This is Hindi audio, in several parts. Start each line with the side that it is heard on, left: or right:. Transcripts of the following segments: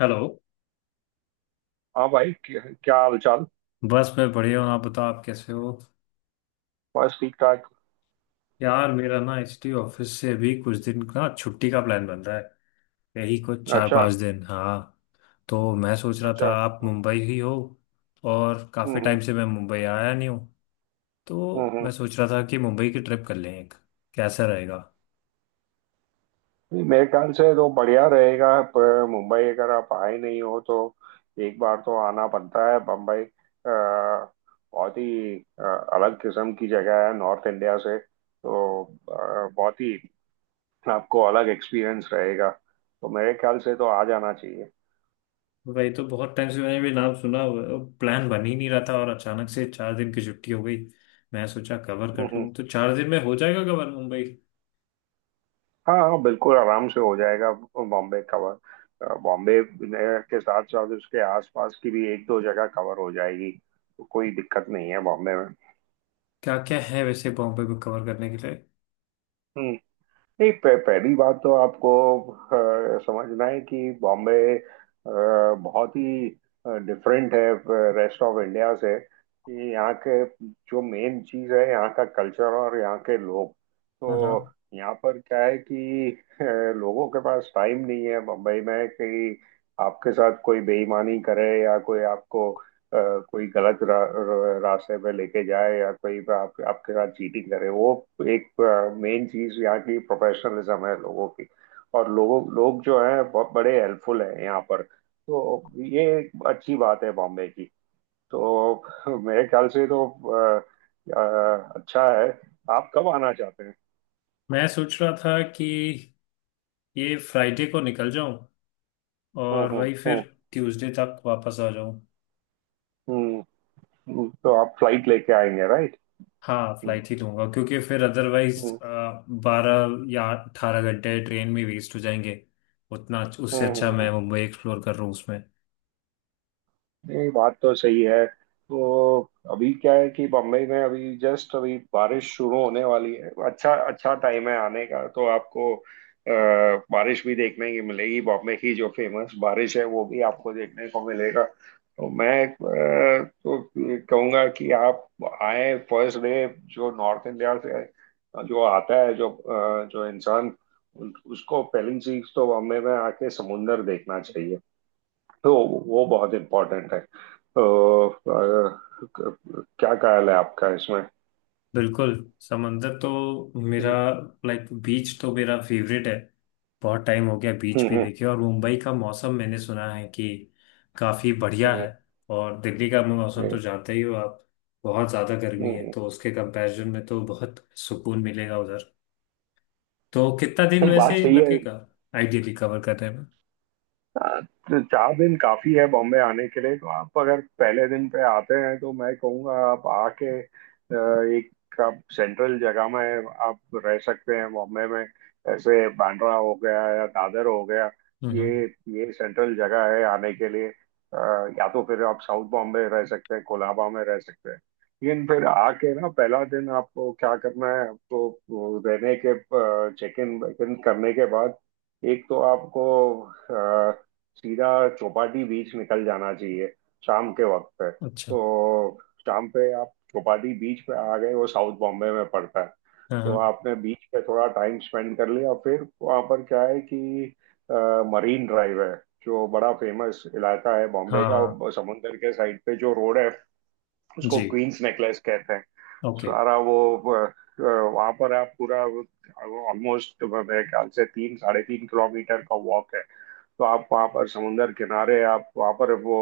left: हेलो।
right: हाँ भाई, क्या क्या हाल चाल।
left: बस मैं बढ़िया हूँ, आप बताओ आप कैसे हो?
right: बस ठीक ठाक।
left: यार मेरा ना एचटी ऑफिस से अभी कुछ दिन का छुट्टी का प्लान बन रहा है। यही कुछ चार
right: अच्छा।
left: पांच दिन हाँ, तो मैं सोच रहा था
right: अच्छा।
left: आप
right: हम्म
left: मुंबई ही हो। और काफ़ी
right: हम्म
left: टाइम से मैं मुंबई आया नहीं हूँ,
right: हम्म
left: तो
right: हम्म।
left: मैं सोच रहा था कि मुंबई की ट्रिप कर लें एक। कैसा रहेगा?
right: नहीं, मेरे ख्याल से तो बढ़िया रहेगा। पर मुंबई अगर आप आए नहीं हो तो एक बार तो आना बनता है। बम्बई बहुत ही अलग किस्म की जगह है, नॉर्थ इंडिया से तो बहुत ही आपको अलग एक्सपीरियंस रहेगा। तो मेरे ख्याल से तो आ जाना चाहिए।
left: वही तो बहुत टाइम से मैंने भी नाम सुना, प्लान बन ही नहीं रहा था, और अचानक से 4 दिन की छुट्टी हो गई। मैं सोचा कवर
right: हम्म,
left: कर
right: हम्म।
left: लूँ, तो 4 दिन में हो जाएगा कवर मुंबई।
right: हाँ हाँ, बिल्कुल आराम से हो जाएगा बॉम्बे कवर। बॉम्बे के साथ साथ उसके आसपास की भी एक दो जगह कवर हो जाएगी, तो कोई दिक्कत नहीं है बॉम्बे
left: क्या क्या है वैसे बॉम्बे को कवर करने के लिए?
right: में। नहीं, पहली बात तो आपको समझना है कि बॉम्बे बहुत ही डिफरेंट है रेस्ट ऑफ इंडिया से। कि यहाँ के जो मेन चीज़ है यहाँ का कल्चर और यहाँ के लोग।
left: हाँ हाँ।
right: तो यहाँ पर क्या है कि अ, लोगों के पास टाइम नहीं है मुंबई में, कि आपके साथ कोई बेईमानी करे या कोई आपको कोई गलत रास्ते में लेके जाए या कोई आपके साथ चीटिंग करे। वो एक मेन चीज यहाँ की प्रोफेशनलिज्म है लोगों की। और लोग जो है बहुत बड़े हेल्पफुल हैं यहाँ पर। तो ये एक अच्छी बात है बॉम्बे की। तो मेरे ख्याल से तो अ, अच्छा है। आप कब आना चाहते हैं?
left: मैं सोच रहा था कि ये फ्राइडे को निकल जाऊं
right: हम्म
left: और
right: हम्म
left: वही फिर
right: हम्म
left: ट्यूसडे तक वापस आ जाऊं।
right: हम्म। तो आप फ्लाइट लेके आएंगे, राइट?
left: हाँ,
right: हम्म
left: फ्लाइट ही लूंगा क्योंकि फिर अदरवाइज
right: हम्म
left: 12 या 18 घंटे ट्रेन में वेस्ट हो जाएंगे। उतना उससे
right: हम्म।
left: अच्छा मैं मुंबई एक्सप्लोर कर रहा हूँ उसमें।
right: नहीं बात तो सही है। तो अभी क्या है कि बम्बई में अभी जस्ट अभी बारिश शुरू होने वाली है, अच्छा अच्छा टाइम है आने का। तो आपको बारिश भी देखने की मिलेगी, बॉम्बे की जो फेमस बारिश है वो भी आपको देखने को मिलेगा। तो तो कहूँगा कि आप आए फर्स्ट डे। जो नॉर्थ इंडिया से जो आता है, जो जो इंसान, उसको पहली चीज तो बॉम्बे में आके समुंदर देखना चाहिए। तो वो बहुत इम्पोर्टेंट है। तो क्या ख्याल है आपका इसमें?
left: बिल्कुल। समंदर तो मेरा।
right: हम्म
left: लाइक बीच तो मेरा फेवरेट है। बहुत टाइम हो गया बीच भी
right: हम्म
left: देखे, और मुंबई का मौसम मैंने सुना है कि काफ़ी बढ़िया
right: हम्म
left: है। और दिल्ली का मौसम तो
right: हम्म,
left: जानते ही हो आप, बहुत ज़्यादा
right: हम्म,
left: गर्मी है,
right: हम्म।
left: तो उसके कंपैरिजन में तो बहुत सुकून मिलेगा उधर। तो कितना दिन
right: नहीं, बात
left: वैसे
right: सही है।
left: लगेगा आइडियली कवर करने में?
right: हाँ, तो 4 दिन काफी है बॉम्बे आने के लिए। तो आप अगर पहले दिन पे आते हैं तो मैं कहूँगा आप आके एक आप सेंट्रल जगह में आप रह सकते हैं बॉम्बे में, ऐसे बांद्रा हो गया या दादर हो गया।
left: हम्म।
right: ये ये सेंट्रल जगह है आने के लिए। या तो फिर आप साउथ बॉम्बे रह सकते हैं, कोलाबा में रह सकते हैं। लेकिन फिर आके ना पहला दिन आपको क्या करना है, आपको वो रहने के चेक इन वेक इन करने के बाद एक तो आपको सीधा चौपाटी बीच निकल जाना चाहिए शाम के वक्त पे।
left: अच्छा।
right: तो शाम पे आप चौपाटी बीच पे आ गए, वो साउथ बॉम्बे में पड़ता है।
left: हाँ
right: तो
left: हाँ।
right: आपने बीच पे थोड़ा टाइम स्पेंड कर लिया, फिर वहाँ पर क्या है कि अ, मरीन ड्राइव है, जो बड़ा फेमस इलाका है बॉम्बे
left: हाँ
right: का।
left: हाँ,
right: वो समुंदर के साइड पे जो रोड है उसको
left: जी।
right: क्वींस नेकलेस कहते हैं।
left: ओके।
right: सारा वो वहां पर आप पूरा ऑलमोस्ट मेरे ख्याल से 3 साढ़े 3 किलोमीटर का वॉक है। तो आप वहाँ पर समुंदर किनारे आप वहाँ पर वो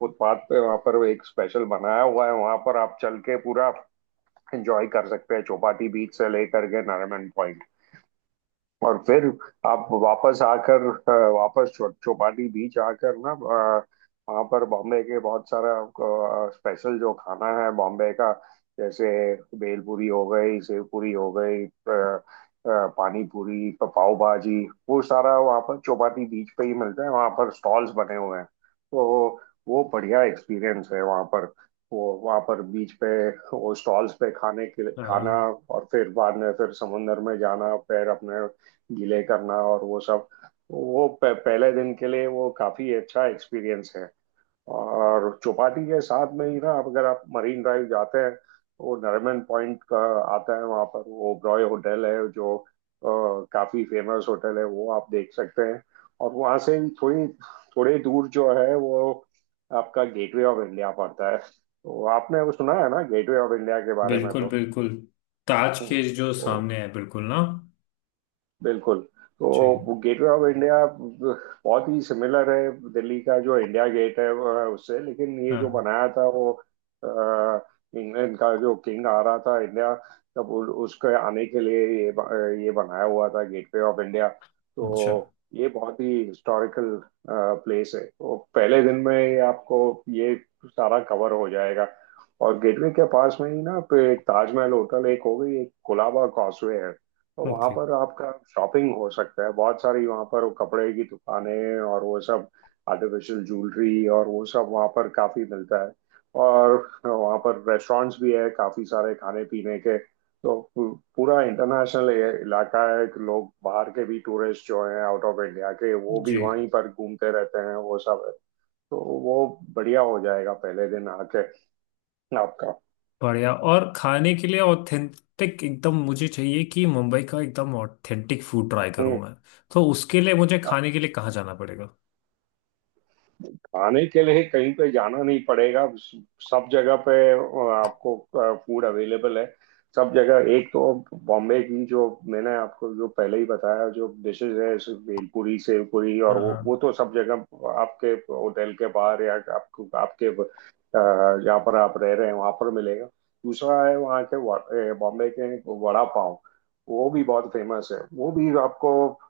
right: फुटपाथ पे वहाँ पर एक स्पेशल बनाया हुआ है, वहाँ पर आप चल के पूरा एंजॉय कर सकते हैं चौपाटी बीच से लेकर के नारायण पॉइंट। और फिर आप वापस वापस चौपाटी बीच आकर ना, वहाँ पर बॉम्बे के बहुत सारा स्पेशल जो खाना है बॉम्बे का, जैसे भेलपूरी हो गई, सेव पूरी हो गई, पानी पूरी, पाव भाजी, वो सारा वहाँ पर चौपाटी बीच पे ही मिलता है। वहाँ पर स्टॉल्स बने हुए हैं, तो वो बढ़िया एक्सपीरियंस है वहाँ पर, वो वहाँ पर बीच पे वो स्टॉल्स पे खाने के लिए खाना।
left: हाँ,
right: और फिर बाद में फिर समुंदर में जाना फिर अपने गीले करना और वो सब, वो पहले दिन के लिए वो काफी अच्छा एक्सपीरियंस है। और चौपाटी के साथ में ही ना, आप अगर आप मरीन ड्राइव जाते हैं वो नरीमन पॉइंट का आता है, वहाँ पर वो ओबरॉय होटल है जो काफी फेमस होटल है वो आप देख सकते हैं। और वहाँ से ही थोड़ी थोड़ी दूर जो है वो आपका गेटवे ऑफ इंडिया पड़ता है। तो आपने वो सुना है ना गेटवे ऑफ इंडिया के बारे में
left: बिल्कुल
right: तो?
left: बिल्कुल, ताज के जो
right: तो
left: सामने है बिल्कुल ना।
right: बिल्कुल।
left: जी।
right: तो गेटवे ऑफ इंडिया बहुत ही सिमिलर है दिल्ली का जो इंडिया गेट है, वह उससे। लेकिन ये जो
left: हाँ।
right: बनाया था वो, अ, इंग्लैंड का जो किंग आ रहा था इंडिया, तब उसके आने के लिए ये ये बनाया हुआ था गेटवे ऑफ इंडिया।
left: अच्छा।
right: तो ये बहुत ही हिस्टोरिकल प्लेस है। तो पहले दिन में ही आपको ये सारा कवर हो जाएगा। और गेटवे के पास में ही ना पे ताजमहल होटल एक हो गई, एक कुलाबा कॉजवे है। तो वहां
left: ओके।
right: पर आपका शॉपिंग हो सकता है बहुत सारी, वहां पर वो कपड़े की दुकानें और वो सब, आर्टिफिशियल ज्वेलरी और वो सब वहां पर काफी मिलता है। और वहां पर रेस्टोरेंट्स भी है काफी सारे खाने पीने के। तो पूरा इंटरनेशनल इलाका है कि लोग बाहर के भी टूरिस्ट जो हैं आउट ऑफ इंडिया के वो भी
left: जी।
right: वहीं पर घूमते रहते हैं, वो सब है। तो वो बढ़िया हो जाएगा पहले दिन आके आपका।
left: बढ़िया। और खाने के लिए ऑथेंटिक एकदम मुझे चाहिए कि मुंबई का एकदम ऑथेंटिक फूड ट्राई करूँ
right: हम्म।
left: मैं। तो उसके लिए मुझे खाने के लिए कहाँ जाना पड़ेगा?
right: खाने के लिए कहीं पे जाना नहीं पड़ेगा, सब जगह पे आपको फूड अवेलेबल है सब जगह। एक तो बॉम्बे की जो मैंने आपको जो पहले ही बताया जो डिशेज है, जैसे भेलपुरी, सेवपुरी और
left: हाँ
right: वो
left: हाँ।
right: वो तो सब जगह आपके होटल के बाहर या आपको आपके, जहाँ पर आप रह रहे हैं वहां पर मिलेगा। दूसरा है वहाँ के बॉम्बे के वड़ा पाव। वो भी बहुत फेमस है। वो भी आपको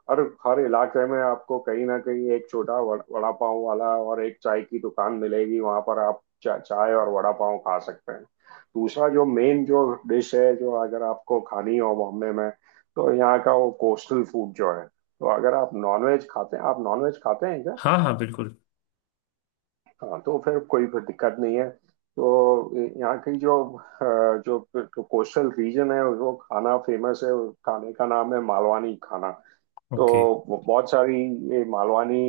right: हर हर इलाके में आपको कहीं ना कहीं एक छोटा वड़ा पाव वाला और एक चाय की दुकान मिलेगी, वहां पर आप चाय और वड़ा पाव खा सकते हैं। दूसरा जो मेन जो डिश है जो अगर आपको खानी हो बॉम्बे में, तो यहाँ का वो कोस्टल फूड जो है। तो अगर आप नॉनवेज खाते हैं, आप नॉनवेज खाते हैं क्या?
left: हाँ हाँ बिल्कुल।
right: हाँ, तो फिर कोई फिर दिक्कत नहीं है। तो यहाँ की जो जो कोस्टल रीजन है वो खाना फेमस है, उस खाने का नाम है मालवानी खाना।
left: ओके।
right: तो बहुत सारी ये मालवानी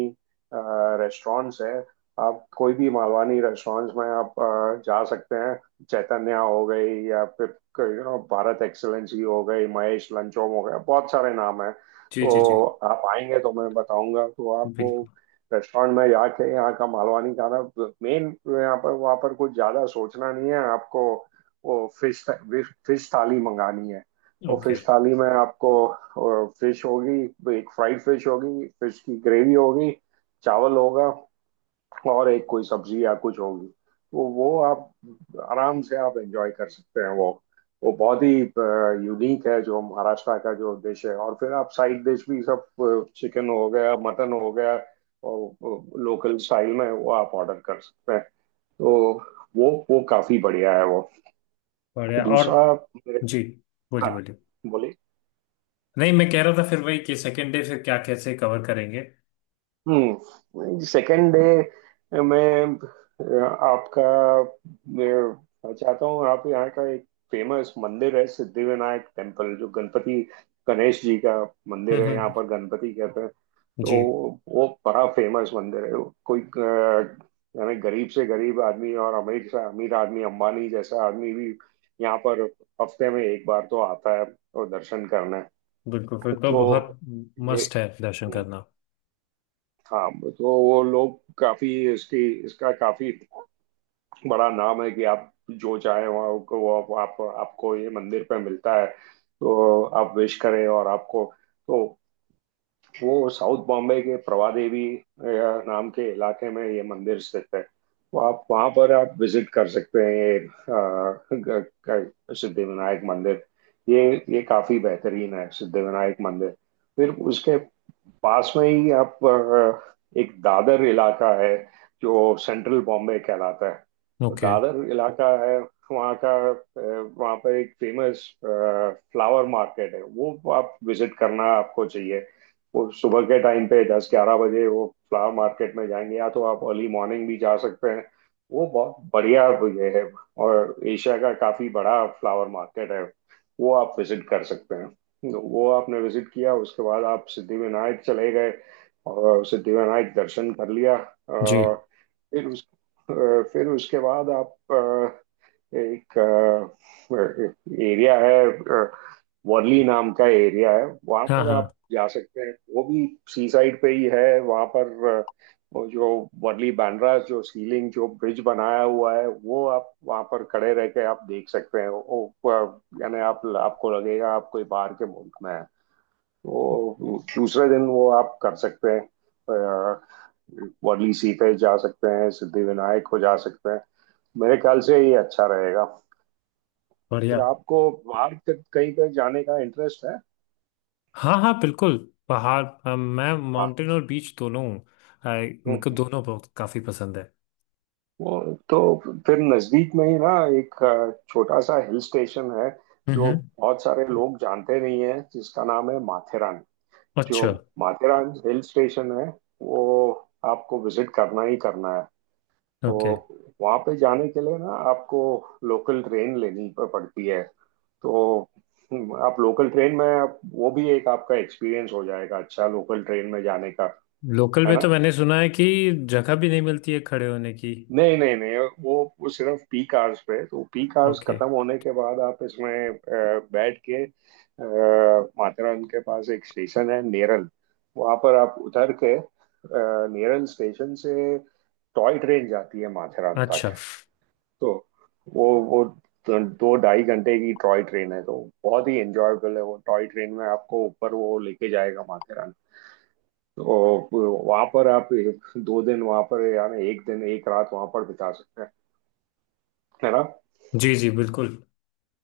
right: रेस्टोरेंट्स हैं। आप कोई भी मालवानी रेस्टोरेंट्स में आप जा सकते हैं, चैतन्या हो गई, या फिर भारत एक्सेलेंसी हो गई, महेश लंचोम हो गया, बहुत सारे नाम हैं।
left: जी जी जी।
right: तो आप आएंगे तो मैं बताऊंगा तो आपको
left: बिल्कुल।
right: रेस्टोरेंट में जाके यहाँ का मालवानी खाना मेन। यहाँ पर वहाँ पर कुछ ज़्यादा सोचना नहीं है आपको, वो फिश फिश थाली मंगानी है। और
left: ओके।
right: फिश थाली में आपको फिश होगी, एक फ्राइड फिश होगी, फिश की ग्रेवी होगी, चावल होगा, और एक कोई सब्जी या कुछ होगी। तो वो आप आराम से आप एंजॉय कर सकते हैं वो बहुत ही यूनिक है जो महाराष्ट्र का जो डिश है। और फिर आप साइड डिश भी सब, चिकन हो गया, मटन हो गया, और लोकल स्टाइल में वो आप ऑर्डर कर सकते हैं। तो वो काफी बढ़िया है वो।
left: बढ़िया। और
right: दूसरा मेरे।
left: जी, बोलिए
right: हाँ,
left: बोलिए।
right: बोलिए।
left: नहीं, मैं कह रहा था फिर वही कि सेकेंड डे फिर क्या कैसे कवर करेंगे।
right: हम्म, सेकेंड डे। मैं अ, आपका मैं चाहता हूँ आप यहाँ का एक फेमस मंदिर है सिद्धिविनायक टेम्पल, जो गणपति गणेश जी का मंदिर है, यहाँ
left: हम्म।
right: पर गणपति कहते हैं। तो
left: जी।
right: वो बड़ा फेमस मंदिर है। कोई यानी गरीब से गरीब आदमी और अमीर से अमीर आदमी, अंबानी जैसा आदमी भी यहाँ पर हफ्ते में एक बार तो आता है और दर्शन करने।
left: बिल्कुल, फिर तो
right: तो
left: बहुत
right: ये,
left: मस्ट है दर्शन
right: हम्म,
left: करना।
right: हाँ। तो वो लोग काफी इसकी इसका काफी बड़ा नाम है कि आप जो चाहे वहाँ आपको वो आप आपको ये मंदिर पे मिलता है, तो आप विश करें और आपको तो। वो साउथ बॉम्बे के प्रभादेवी नाम के इलाके में ये मंदिर स्थित है, तो आप वहाँ पर आप विजिट कर सकते हैं ये सिद्धिविनायक मंदिर। ये काफी बेहतरीन है सिद्धिविनायक मंदिर। फिर उसके पास में ही आप एक दादर इलाका है जो सेंट्रल बॉम्बे कहलाता है। तो
left: ओके।
right: दादर इलाका है, वहाँ का वहाँ पर एक फेमस फ्लावर मार्केट है, वो आप विजिट करना आपको चाहिए। वो सुबह के टाइम पे 10 11 बजे वो फ्लावर मार्केट में जाएंगे, या तो आप अर्ली मॉर्निंग भी जा सकते हैं। वो बहुत बढ़िया ये है, और एशिया का काफी बड़ा फ्लावर मार्केट है, वो आप विजिट कर सकते हैं। तो वो आपने विजिट किया, उसके बाद आप सिद्धिविनायक चले गए और सिद्धिविनायक दर्शन कर लिया।
left: जी।
right: फिर उस फिर उसके बाद आप एक एरिया है, वर्ली नाम का एरिया है, वहां
left: हाँ
right: पर आप
left: हाँ।
right: जा सकते हैं। वो भी सी साइड पे ही है। वहां पर वो जो वर्ली बांद्रा जो सीलिंग जो ब्रिज बनाया हुआ है, वो आप वहां पर खड़े रह के आप देख सकते हैं वो। यानी आप आपको लगेगा आप कोई बाहर के मुल्क में है। वो दूसरे दिन वो आप कर सकते हैं, अ, वर्ली सी पे जा सकते हैं, सिद्धि विनायक को जा सकते हैं। मेरे ख्याल से ये अच्छा रहेगा।
left: बढ़िया।
right: फिर आपको बाहर कहीं पे जाने का इंटरेस्ट है?
left: हाँ हाँ बिल्कुल। पहाड़, मैं माउंटेन और बीच दोनों हूँ। मेरे को
right: हम्म,
left: दोनों बहुत काफ़ी पसंद है।
right: वो तो फिर नजदीक में ही ना एक छोटा सा हिल स्टेशन है जो
left: हम्म।
right: बहुत सारे लोग जानते नहीं है, जिसका नाम है माथेरान। जो
left: अच्छा।
right: माथेरान हिल स्टेशन है, वो आपको विजिट करना ही करना है। तो
left: ओके।
right: वहाँ पे जाने के लिए ना आपको लोकल ट्रेन लेनी पड़ती है। तो आप लोकल ट्रेन में वो भी एक आपका एक्सपीरियंस हो जाएगा अच्छा लोकल ट्रेन में जाने का,
left: लोकल
right: है
left: में
right: ना?
left: तो मैंने सुना है कि जगह भी नहीं मिलती है खड़े होने की।
right: नहीं नहीं नहीं, वो वो सिर्फ पीक आवर्स पे है। तो पीक आवर्स
left: ओके।
right: खत्म होने के बाद आप इसमें बैठ के माथेरान के पास एक स्टेशन है नेरल, वहां पर आप उतर के, नेरल स्टेशन से टॉय ट्रेन जाती है माथेरान
left: अच्छा।
right: तक। तो वो 2 2 ढाई घंटे की टॉय ट्रेन है, तो बहुत ही एंजॉयबल है। वो टॉय ट्रेन में आपको ऊपर वो लेके जाएगा माथेरान। तो वहां पर आप 2 दिन वहां पर, यानी 1 दिन 1 रात वहां पर बिता सकते हैं, है ना?
left: जी जी बिल्कुल।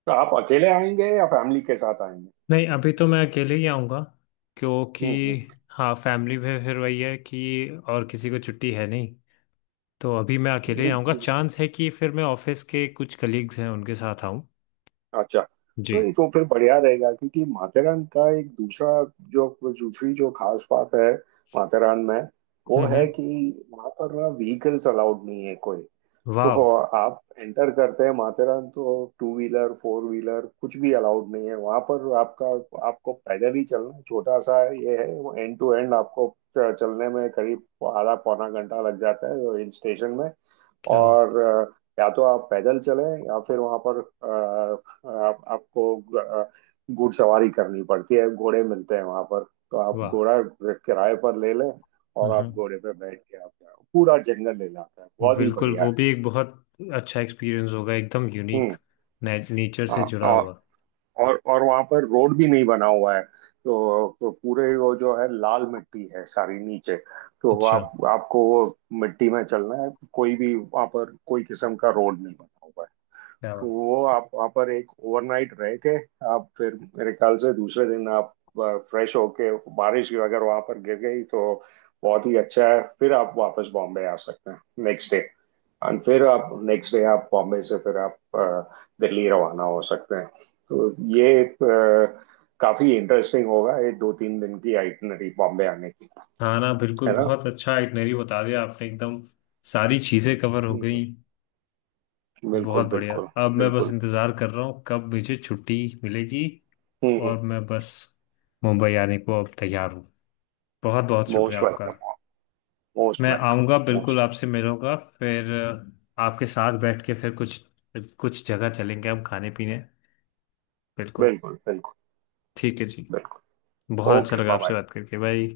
right: तो आप अकेले आएंगे या फैमिली के साथ आएंगे?
left: नहीं, अभी तो मैं अकेले ही आऊँगा क्योंकि,
right: हम्म
left: हाँ, फैमिली में फिर वही है कि और किसी को छुट्टी है नहीं। तो अभी मैं अकेले ही
right: हम्म।
left: आऊँगा, चांस है कि फिर मैं ऑफिस के कुछ कलीग्स हैं उनके साथ आऊँ।
right: अच्छा,
left: जी।
right: तो ये तो फिर बढ़िया रहेगा क्योंकि माथेरान का एक दूसरा जो, दूसरी जो खास बात है माथेरान में वो है
left: हम्म।
right: कि वहां पर ना व्हीकल्स अलाउड नहीं है कोई। तो
left: वाह।
right: आप एंटर करते हैं माथेरान, तो टू व्हीलर फोर व्हीलर कुछ भी अलाउड नहीं है वहां पर। आपका, आपको पैदल ही चलना है। छोटा सा ये है, वो एंड टू एंड आपको चलने में करीब आधा पौना घंटा लग जाता है हिल स्टेशन में।
left: क्या।
right: और या तो आप पैदल चलें या फिर वहां पर, अ, आप, आपको ग- अ, घुड़सवारी करनी पड़ती है, घोड़े मिलते हैं वहां पर। तो आप
left: वाह।
right: घोड़ा किराए पर ले लें,
left: हाँ
right: और आप
left: हाँ,
right: घोड़े पे बैठ के आप पूरा जंगल ले जाता है, बहुत ही
left: बिल्कुल
right: बढ़िया
left: वो भी
right: है।
left: एक बहुत अच्छा एक्सपीरियंस होगा एकदम यूनिक,
right: हम्म।
left: नेचर से
right: हाँ,
left: जुड़ा
right: और
left: हुआ।
right: और और वहां पर रोड भी नहीं बना हुआ है तो, पूरे वो जो है, लाल मिट्टी है सारी नीचे। तो
left: अच्छा।
right: आप आपको वो मिट्टी में चलना है, कोई भी वहां पर कोई किस्म का रोड नहीं बना हुआ है।
left: क्या
right: तो
left: बात।
right: वो आप वहाँ पर एक ओवरनाइट रह के आप फिर मेरे ख्याल से दूसरे दिन आप फ्रेश होके, बारिश की अगर वहाँ पर गिर गई तो बहुत ही अच्छा है, फिर आप वापस बॉम्बे आ सकते हैं नेक्स्ट डे। एंड फिर आप नेक्स्ट डे आप बॉम्बे से फिर आप दिल्ली रवाना हो सकते हैं। तो ये एक काफी इंटरेस्टिंग होगा, ये 2-3 दिन की आइटनरी बॉम्बे आने की,
left: हाँ ना,
right: है
left: बिल्कुल
right: ना?
left: बहुत अच्छा इटनरी बता दिया आपने एकदम, सारी चीज़ें कवर हो
right: हम्म,
left: गई। बहुत
right: बिल्कुल
left: बढ़िया।
right: बिल्कुल
left: अब मैं बस
right: बिल्कुल।
left: इंतज़ार कर रहा हूँ कब मुझे छुट्टी मिलेगी, और मैं बस मुंबई आने को अब तैयार हूँ। बहुत बहुत शुक्रिया
right: मोस्ट
left: आपका।
right: वेलकम। मोस्ट
left: मैं
right: वेलकम।
left: आऊँगा बिल्कुल,
right: मोस्ट।
left: आपसे मिलूंगा फिर, आपके साथ बैठ के फिर कुछ कुछ जगह चलेंगे हम खाने पीने। बिल्कुल।
right: बिल्कुल बिल्कुल
left: ठीक है जी।
right: बिल्कुल।
left: बहुत अच्छा
right: ओके
left: लगा
right: बाय
left: आपसे
right: बाय।
left: बात करके भाई।